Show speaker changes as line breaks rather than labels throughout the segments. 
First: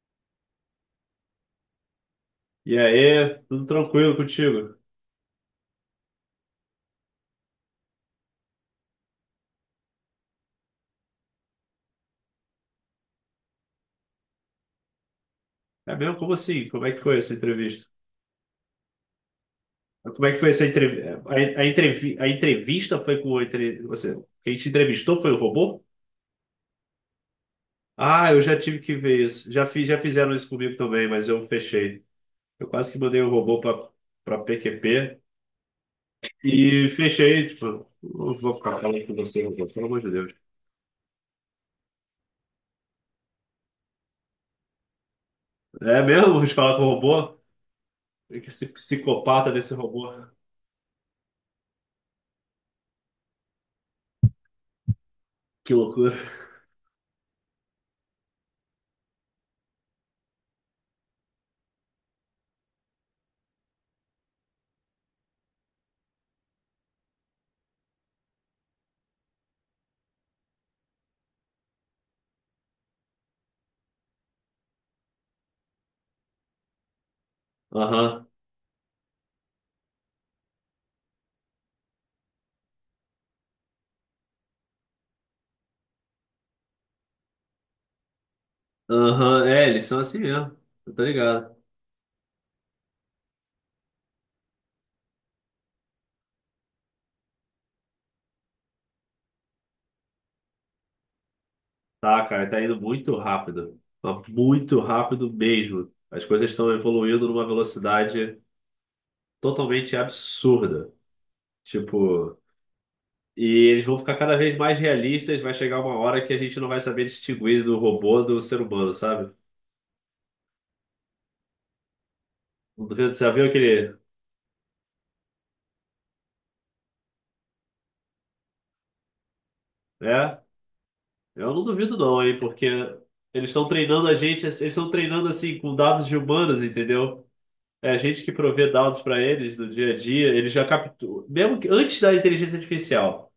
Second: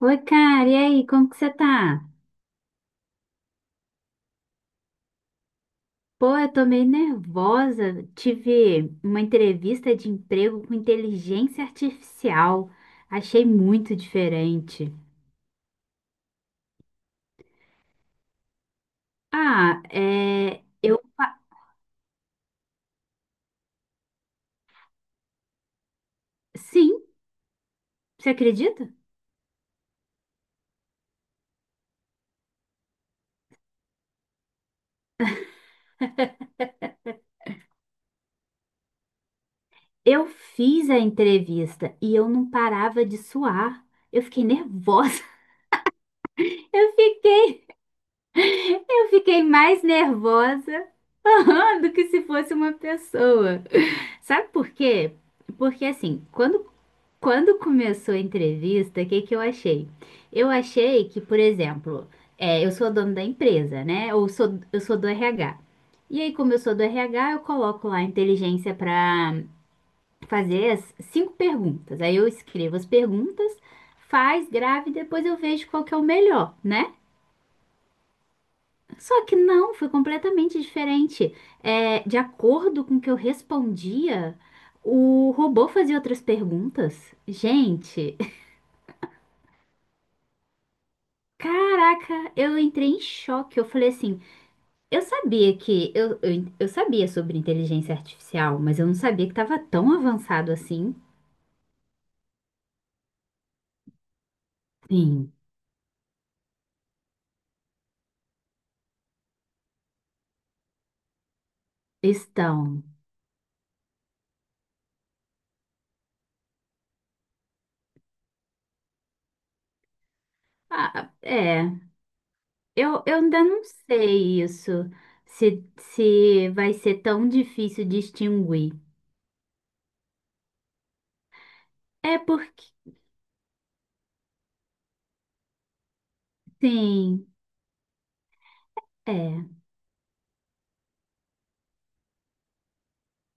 Oi, cara, e aí, como que você tá?
E aí, tudo tranquilo contigo?
Pô, eu tô meio nervosa. Tive uma entrevista de emprego com inteligência artificial. Achei muito diferente.
É mesmo? Como assim? Como é que foi essa entrevista?
Ah,
Como é que foi
é.
essa entrevista? A, a, entrevi- a entrevista foi com o entre... você. Quem te entrevistou foi o robô?
Sim, você
Ah, eu já tive
acredita?
que ver isso. Já fiz, já fizeram isso comigo também, mas eu fechei. Eu quase que mandei o robô para PQP e fechei. Tipo, não vou ficar falando com você, robô, pelo amor de
Eu
Deus.
fiz a entrevista e eu não parava de suar. Eu fiquei nervosa.
É mesmo? Vou te falar com
Eu
o robô?
fiquei.
Que Esse
Eu fiquei
psicopata desse
mais
robô.
nervosa do que se fosse uma pessoa. Sabe por quê?
Que
Porque
loucura.
assim, quando começou a entrevista, o que que eu achei? Eu achei que, por exemplo, eu sou dono da empresa, né? Eu sou do RH. E aí, como eu sou do RH, eu coloco lá a inteligência para fazer as cinco perguntas. Aí eu escrevo as perguntas, faz, grave, e depois eu vejo qual que é o melhor, né?
Aham.
Só que não, foi completamente diferente. É, de acordo com o que eu respondia, o robô fazia outras perguntas. Gente,
Aham, é, eles são assim mesmo. Eu tô ligado.
caraca, eu entrei em choque. Eu falei assim, eu sabia que eu sabia sobre inteligência artificial, mas eu não sabia que estava tão avançado assim.
Tá, cara, tá indo muito rápido. Mas muito rápido
Sim,
mesmo. As coisas estão evoluindo numa velocidade totalmente absurda. Tipo,
estão.
e eles vão ficar cada vez mais realistas. Vai chegar uma hora que a gente não vai saber distinguir do robô do ser humano, sabe?
Ah, é,
Não
eu,
duvido,
eu
você já
ainda
viu
não
aquele.
sei isso, se vai ser tão difícil distinguir.
É, eu não duvido,
É
não, hein, porque
porque,
eles estão treinando a gente, eles estão treinando assim com dados de humanos, entendeu?
sim.
É a gente que provê dados para
É,
eles do dia a dia, eles já capturam, mesmo que antes da inteligência artificial,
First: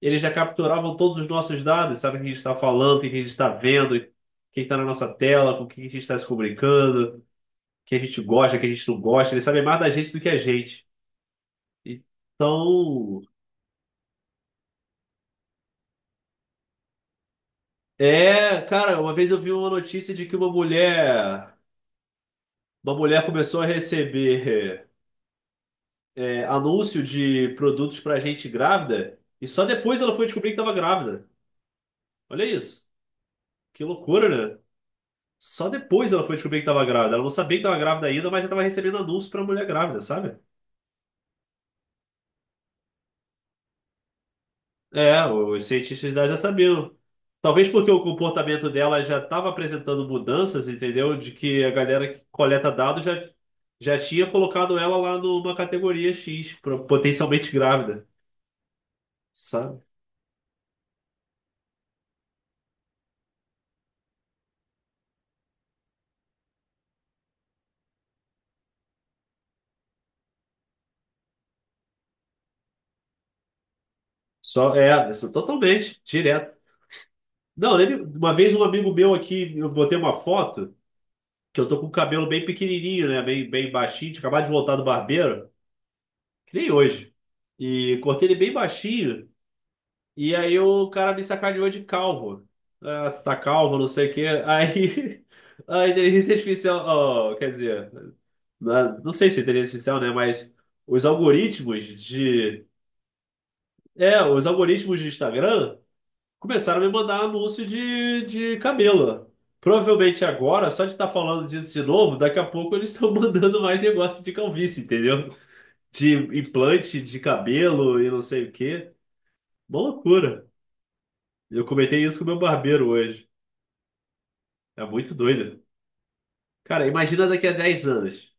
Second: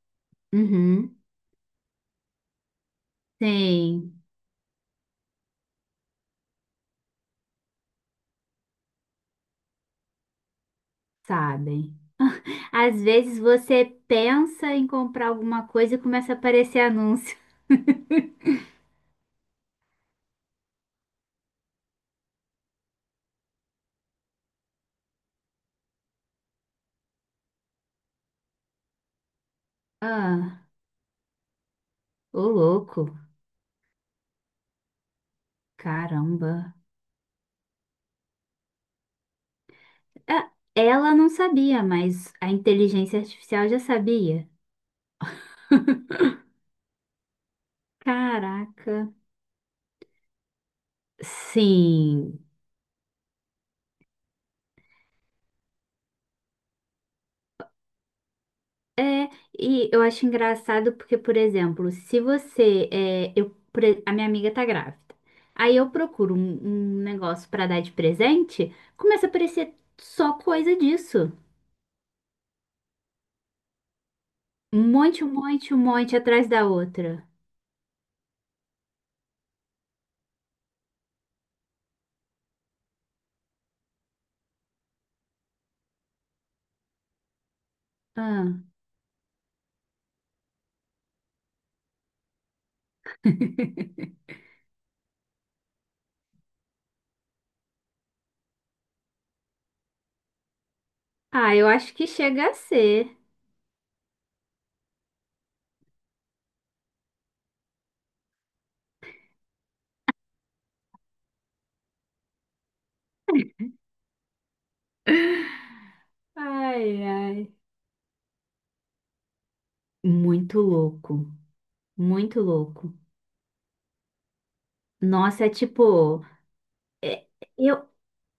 eles já capturavam
uhum,
todos os nossos dados, sabe o que a gente está falando, o que a gente está vendo,
sim,
quem está na nossa tela, com o que a gente está se comunicando, o que a gente gosta, o que a gente não gosta, eles sabem mais da gente do que a gente.
sabem. Às
Então,
vezes você pensa em comprar alguma coisa e começa a aparecer anúncio.
é, cara, uma vez eu vi uma notícia de que uma mulher, começou a receber anúncio de produtos para gente grávida e só depois ela foi descobrir que
Ah,
estava grávida.
ô
Olha isso.
louco,
Que loucura, né? Só depois ela foi
caramba.
descobrir que estava grávida. Ela não sabia que estava grávida ainda, mas já estava recebendo anúncio para mulher grávida, sabe?
Ah, ela não sabia, mas a inteligência artificial já sabia.
É, os cientistas da já sabiam. Talvez porque o comportamento
Caraca.
dela já estava apresentando mudanças, entendeu? De que a galera que
Sim,
coleta dados já tinha colocado ela lá numa categoria X, potencialmente grávida,
é,
sabe?
e eu acho engraçado porque, por exemplo, se você, é, eu, pre- a minha amiga tá grávida, aí eu procuro um negócio pra dar de presente, começa a aparecer só coisa disso.
Só,
Um
é,
monte, um
isso
monte, um
totalmente,
monte atrás
direto.
da outra.
Não, eu uma vez um amigo meu aqui, eu botei uma foto. Que eu tô com o cabelo bem pequenininho, né? Bem, bem baixinho. Tinha acabado de voltar do barbeiro, que nem hoje. E cortei ele bem
Ah,
baixinho. E aí o cara me sacaneou de calvo. Ah, você tá calvo, não sei o quê. Aí a inteligência artificial, oh, quer dizer, não sei se é inteligência artificial, né? Mas os
ah, eu
algoritmos
acho que chega a
de.
ser.
É, os algoritmos de Instagram. Começaram a me mandar anúncio de camelo. Provavelmente agora, só de estar falando disso de novo, daqui a pouco eles estão mandando mais negócio de calvície, entendeu? De
Ai,
implante de
ai,
cabelo e não sei o quê. Uma loucura.
muito louco,
Eu comentei isso com meu
muito
barbeiro
louco.
hoje. É muito
Nossa, é
doido.
tipo,
Cara,
é-
imagina daqui a dez
eu,
anos.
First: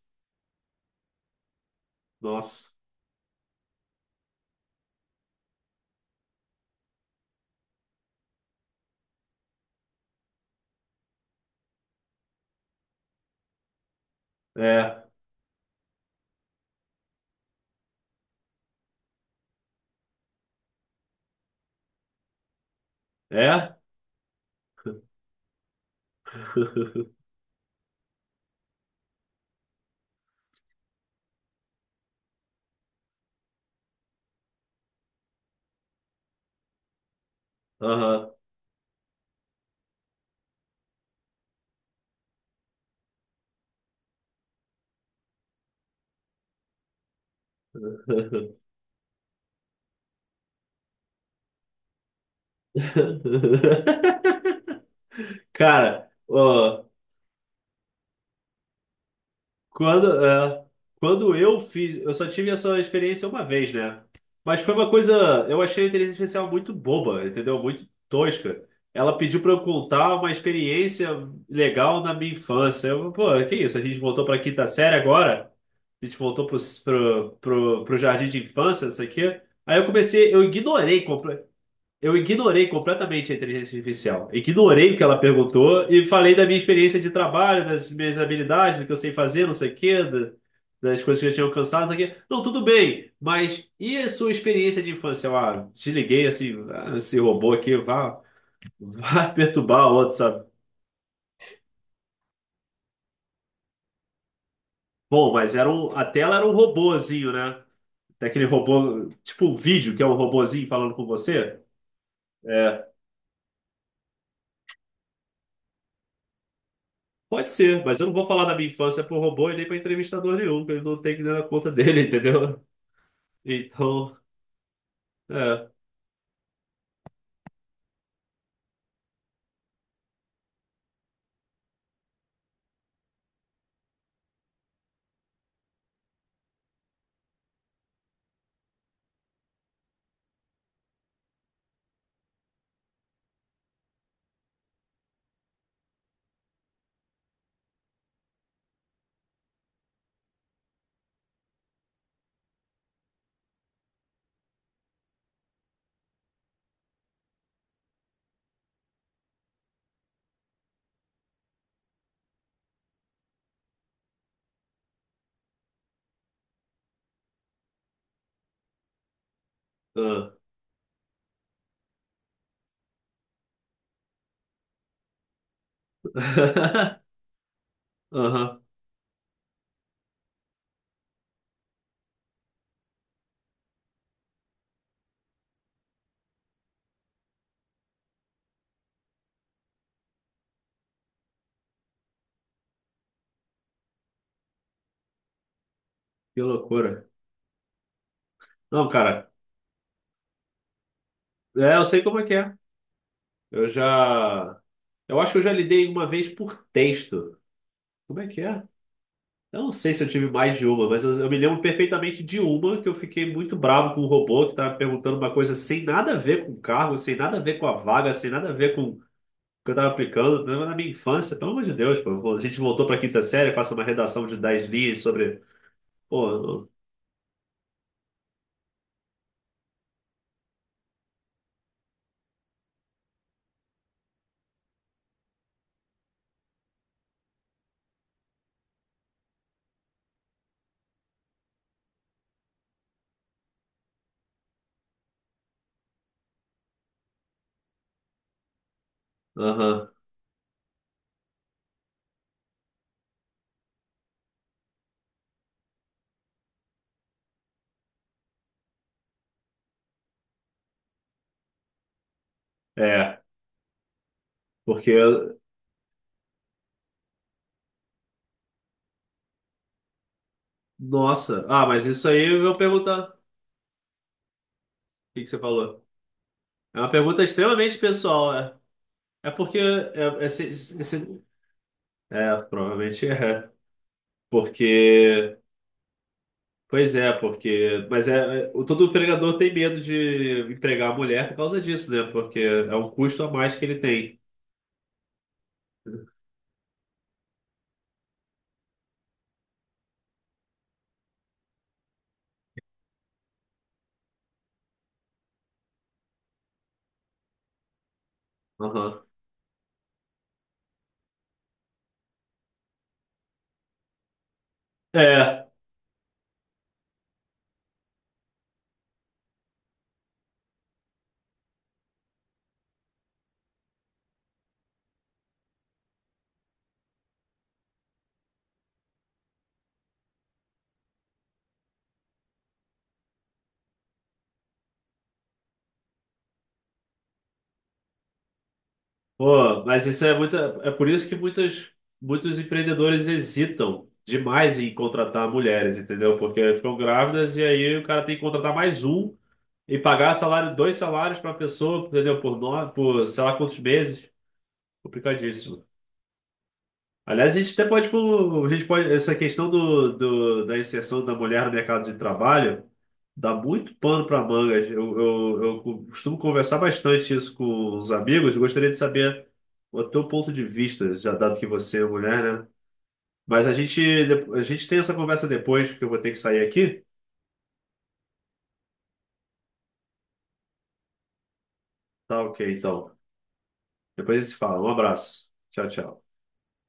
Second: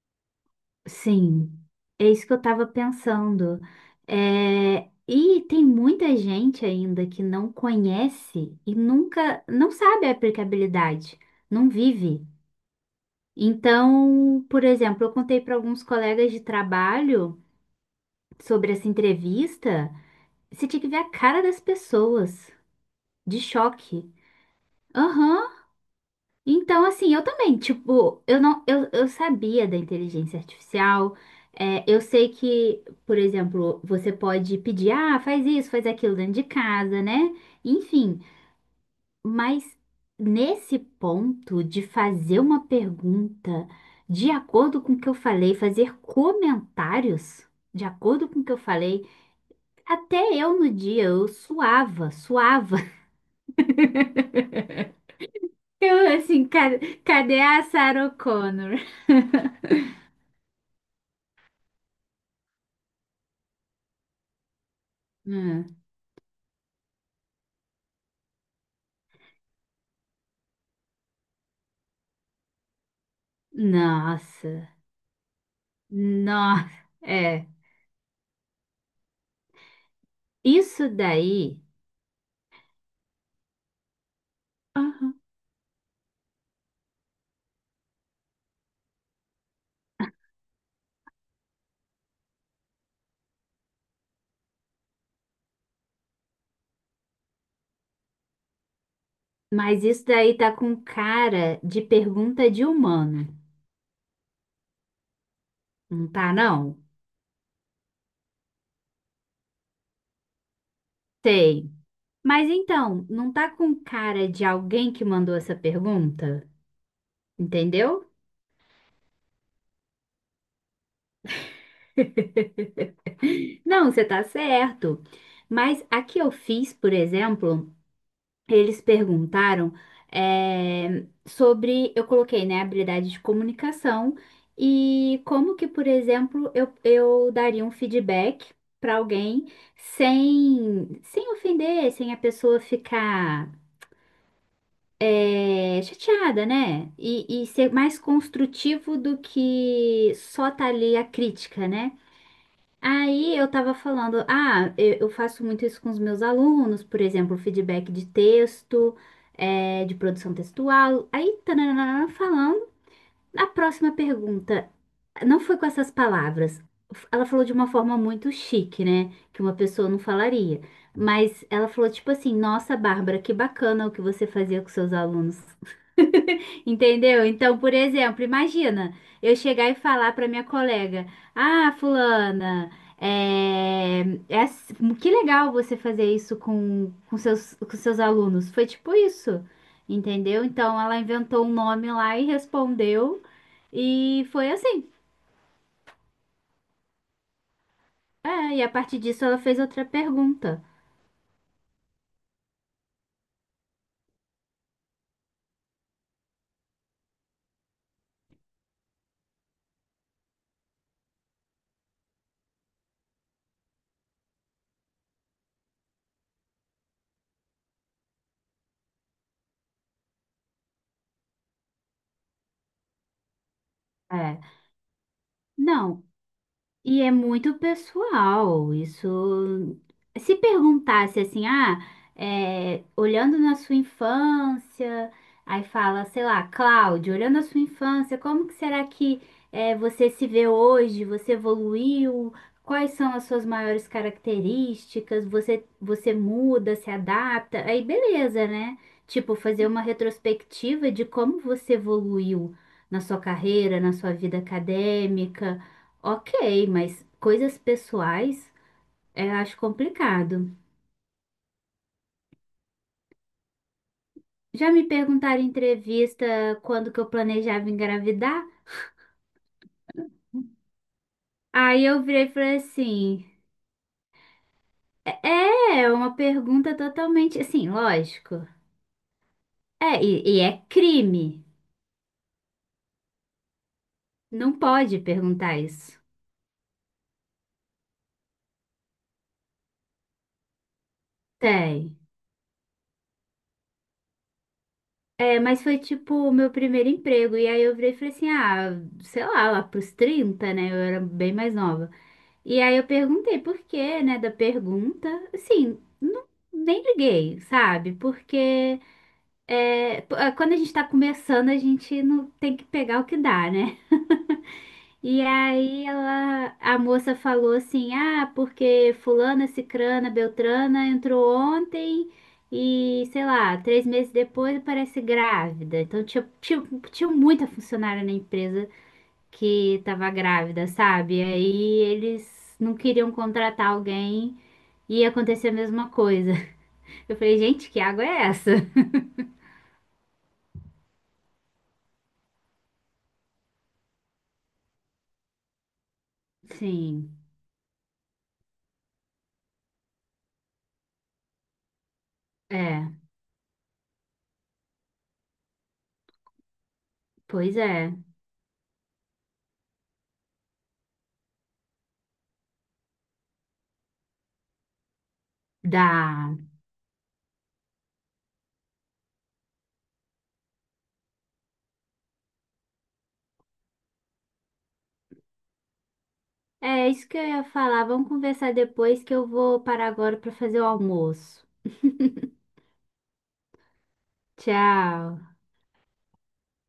Sim, é isso que eu estava
Nossa.
pensando. É, e tem muita gente ainda que não conhece e nunca, não sabe a aplicabilidade, não vive. Então, por
É.
exemplo, eu contei para alguns colegas de trabalho sobre essa entrevista. Você tinha que ver a cara das pessoas, de
É?
choque. Aham. Então, assim, eu também, tipo, eu não, eu sabia da inteligência artificial. Eu sei que, por exemplo, você pode pedir, faz isso, faz aquilo dentro de casa, né? Enfim,
Aham.
mas nesse ponto de fazer uma pergunta de acordo com o que eu falei, fazer comentários de acordo com o que eu falei, até eu no dia eu suava, suava.
Cara,
Eu assim, "Ca-
ó,
cadê a Sarah Connor?
quando, é, quando eu fiz, eu só tive essa experiência uma vez, né? Mas foi uma coisa, eu
Hum,
achei a inteligência artificial muito boba, entendeu? Muito tosca. Ela pediu para eu contar uma experiência legal na minha infância. Eu, pô, que isso? A gente voltou para quinta
nossa,
série agora? A gente voltou pro,
nossa,
pro,
é,
pro, pro jardim de infância, isso aqui? Aí eu comecei,
isso daí,
eu ignorei completamente a inteligência artificial. Ignorei o que
aham.
ela perguntou e falei da minha experiência de trabalho, das minhas habilidades, do que eu sei fazer, não sei o quê, das coisas que eu tinha alcançado, não sei o quê. Não, tudo bem, mas e a sua experiência de infância? Eu, ah, desliguei assim, ah, esse robô aqui, vá, vá
Mas
perturbar o
isso
outro,
daí
sabe?
tá com cara de pergunta de humano,
Bom, mas era um, a
não tá
tela era um
não?
robôzinho, né? Daquele robô, tipo um vídeo que é um robôzinho falando com você.
Sei. Mas
É,
então, não tá com cara de alguém que mandou essa pergunta,
pode ser, mas eu
entendeu?
não vou falar da minha infância pro robô e nem pra entrevistador nenhum, que ele não tem que dar conta dele, entendeu?
Não, você
Então,
tá certo.
é.
Mas a que eu fiz, por exemplo, eles perguntaram sobre, eu coloquei, né, habilidade de comunicação e como que, por exemplo, eu daria um feedback para alguém sem ofender, sem a pessoa ficar chateada, né? E ser mais construtivo do que só tá ali a crítica, né? Aí eu tava falando, eu faço muito isso com os meus alunos, por exemplo, feedback de texto, de produção textual. Aí, tananana, falando, a próxima pergunta não foi com essas palavras. Ela falou de uma forma muito chique, né? Que uma pessoa não
Ah.
falaria. Mas ela falou tipo assim: nossa, Bárbara, que bacana o que você fazia com seus alunos. Entendeu? Então, por exemplo,
Aham,
imagina eu chegar e falar para minha colega: ah, fulana, é, é ass- que legal você fazer isso com seus alunos. Foi tipo isso, entendeu? Então, ela inventou um nome lá e respondeu, e foi assim.
que loucura.
É, e a
Não,
partir disso,
cara,
ela fez outra pergunta.
é, eu sei como é que é. Eu já. Eu acho que eu já lidei uma vez por texto. Como é que é? Eu não sei se eu tive mais de uma, mas eu me lembro perfeitamente de uma que eu fiquei muito bravo com o robô que estava perguntando uma coisa sem nada a ver com o cargo, sem nada a ver com a vaga, sem nada a ver com que eu tava aplicando, né, na minha infância, pelo amor de Deus, pô, pô, a gente voltou pra quinta série, faça uma redação de
É,
10 linhas sobre.
não,
Pô,
e é muito pessoal. Isso. Se perguntasse assim, olhando na sua infância, aí fala, sei lá, Cláudio, olhando a sua infância, como que será que você se vê hoje? Você evoluiu? Quais são as suas maiores características? Você muda, se adapta? Aí beleza, né? Tipo,
não-
fazer uma
aham,
retrospectiva de como você evoluiu na sua carreira, na sua vida acadêmica. Ok, mas coisas pessoais eu acho complicado.
é,
Já me
porque.
perguntaram em entrevista quando que eu planejava engravidar.
Nossa, ah, mas
Aí eu
isso
virei e
aí eu
falei
vou perguntar. O
assim:
que que
é,
você
é
falou?
é uma pergunta
É uma pergunta
totalmente assim,
extremamente pessoal,
lógico.
é. É porque.
É, e, e é crime.
É, provavelmente é.
Não pode
Porque.
perguntar isso.
Pois é, porque. Mas todo empregador tem medo de empregar a mulher por causa disso,
Tem.
né? Porque é um custo a mais que ele tem.
É, mas foi tipo o meu primeiro emprego. E aí eu virei e falei assim: sei lá, lá pros 30, né? Eu era bem mais nova. E aí eu perguntei por quê, né, da pergunta. Assim, não, nem liguei, sabe? Porque
Aham.
quando a gente tá começando, a gente não tem que pegar o que dá, né? E
É,
aí ela, a moça falou assim, porque fulana, cicrana, beltrana entrou ontem e, sei lá, 3 meses depois parece grávida. Então tinha muita funcionária na empresa, que tava grávida, sabe? Aí eles não queriam contratar alguém e aconteceu a mesma coisa. Eu falei, gente, que água é essa?
pô, mas isso é muita, é por isso que muitas, muitos empreendedores hesitam demais em contratar mulheres, entendeu? Porque ficam
Sim,
grávidas e aí o cara tem que contratar mais um e pagar salário, dois salários para a pessoa, entendeu? Por 9,
é,
por sei lá quantos meses. Complicadíssimo. Aliás, a gente
pois
até pode,
é.
tipo, a gente pode, essa questão da inserção da mulher no mercado de trabalho dá muito pano para manga. Eu costumo
Dá.
conversar bastante isso com os amigos. Gostaria de saber o teu ponto de vista, já dado que você é mulher, né? Mas a gente tem essa conversa depois, porque eu vou ter que sair
É
aqui.
é isso que eu ia falar. Vamos conversar depois que eu vou parar agora para fazer o almoço.
Tá ok, então. Depois a gente se fala. Um abraço.
Tchau.
Tchau, tchau.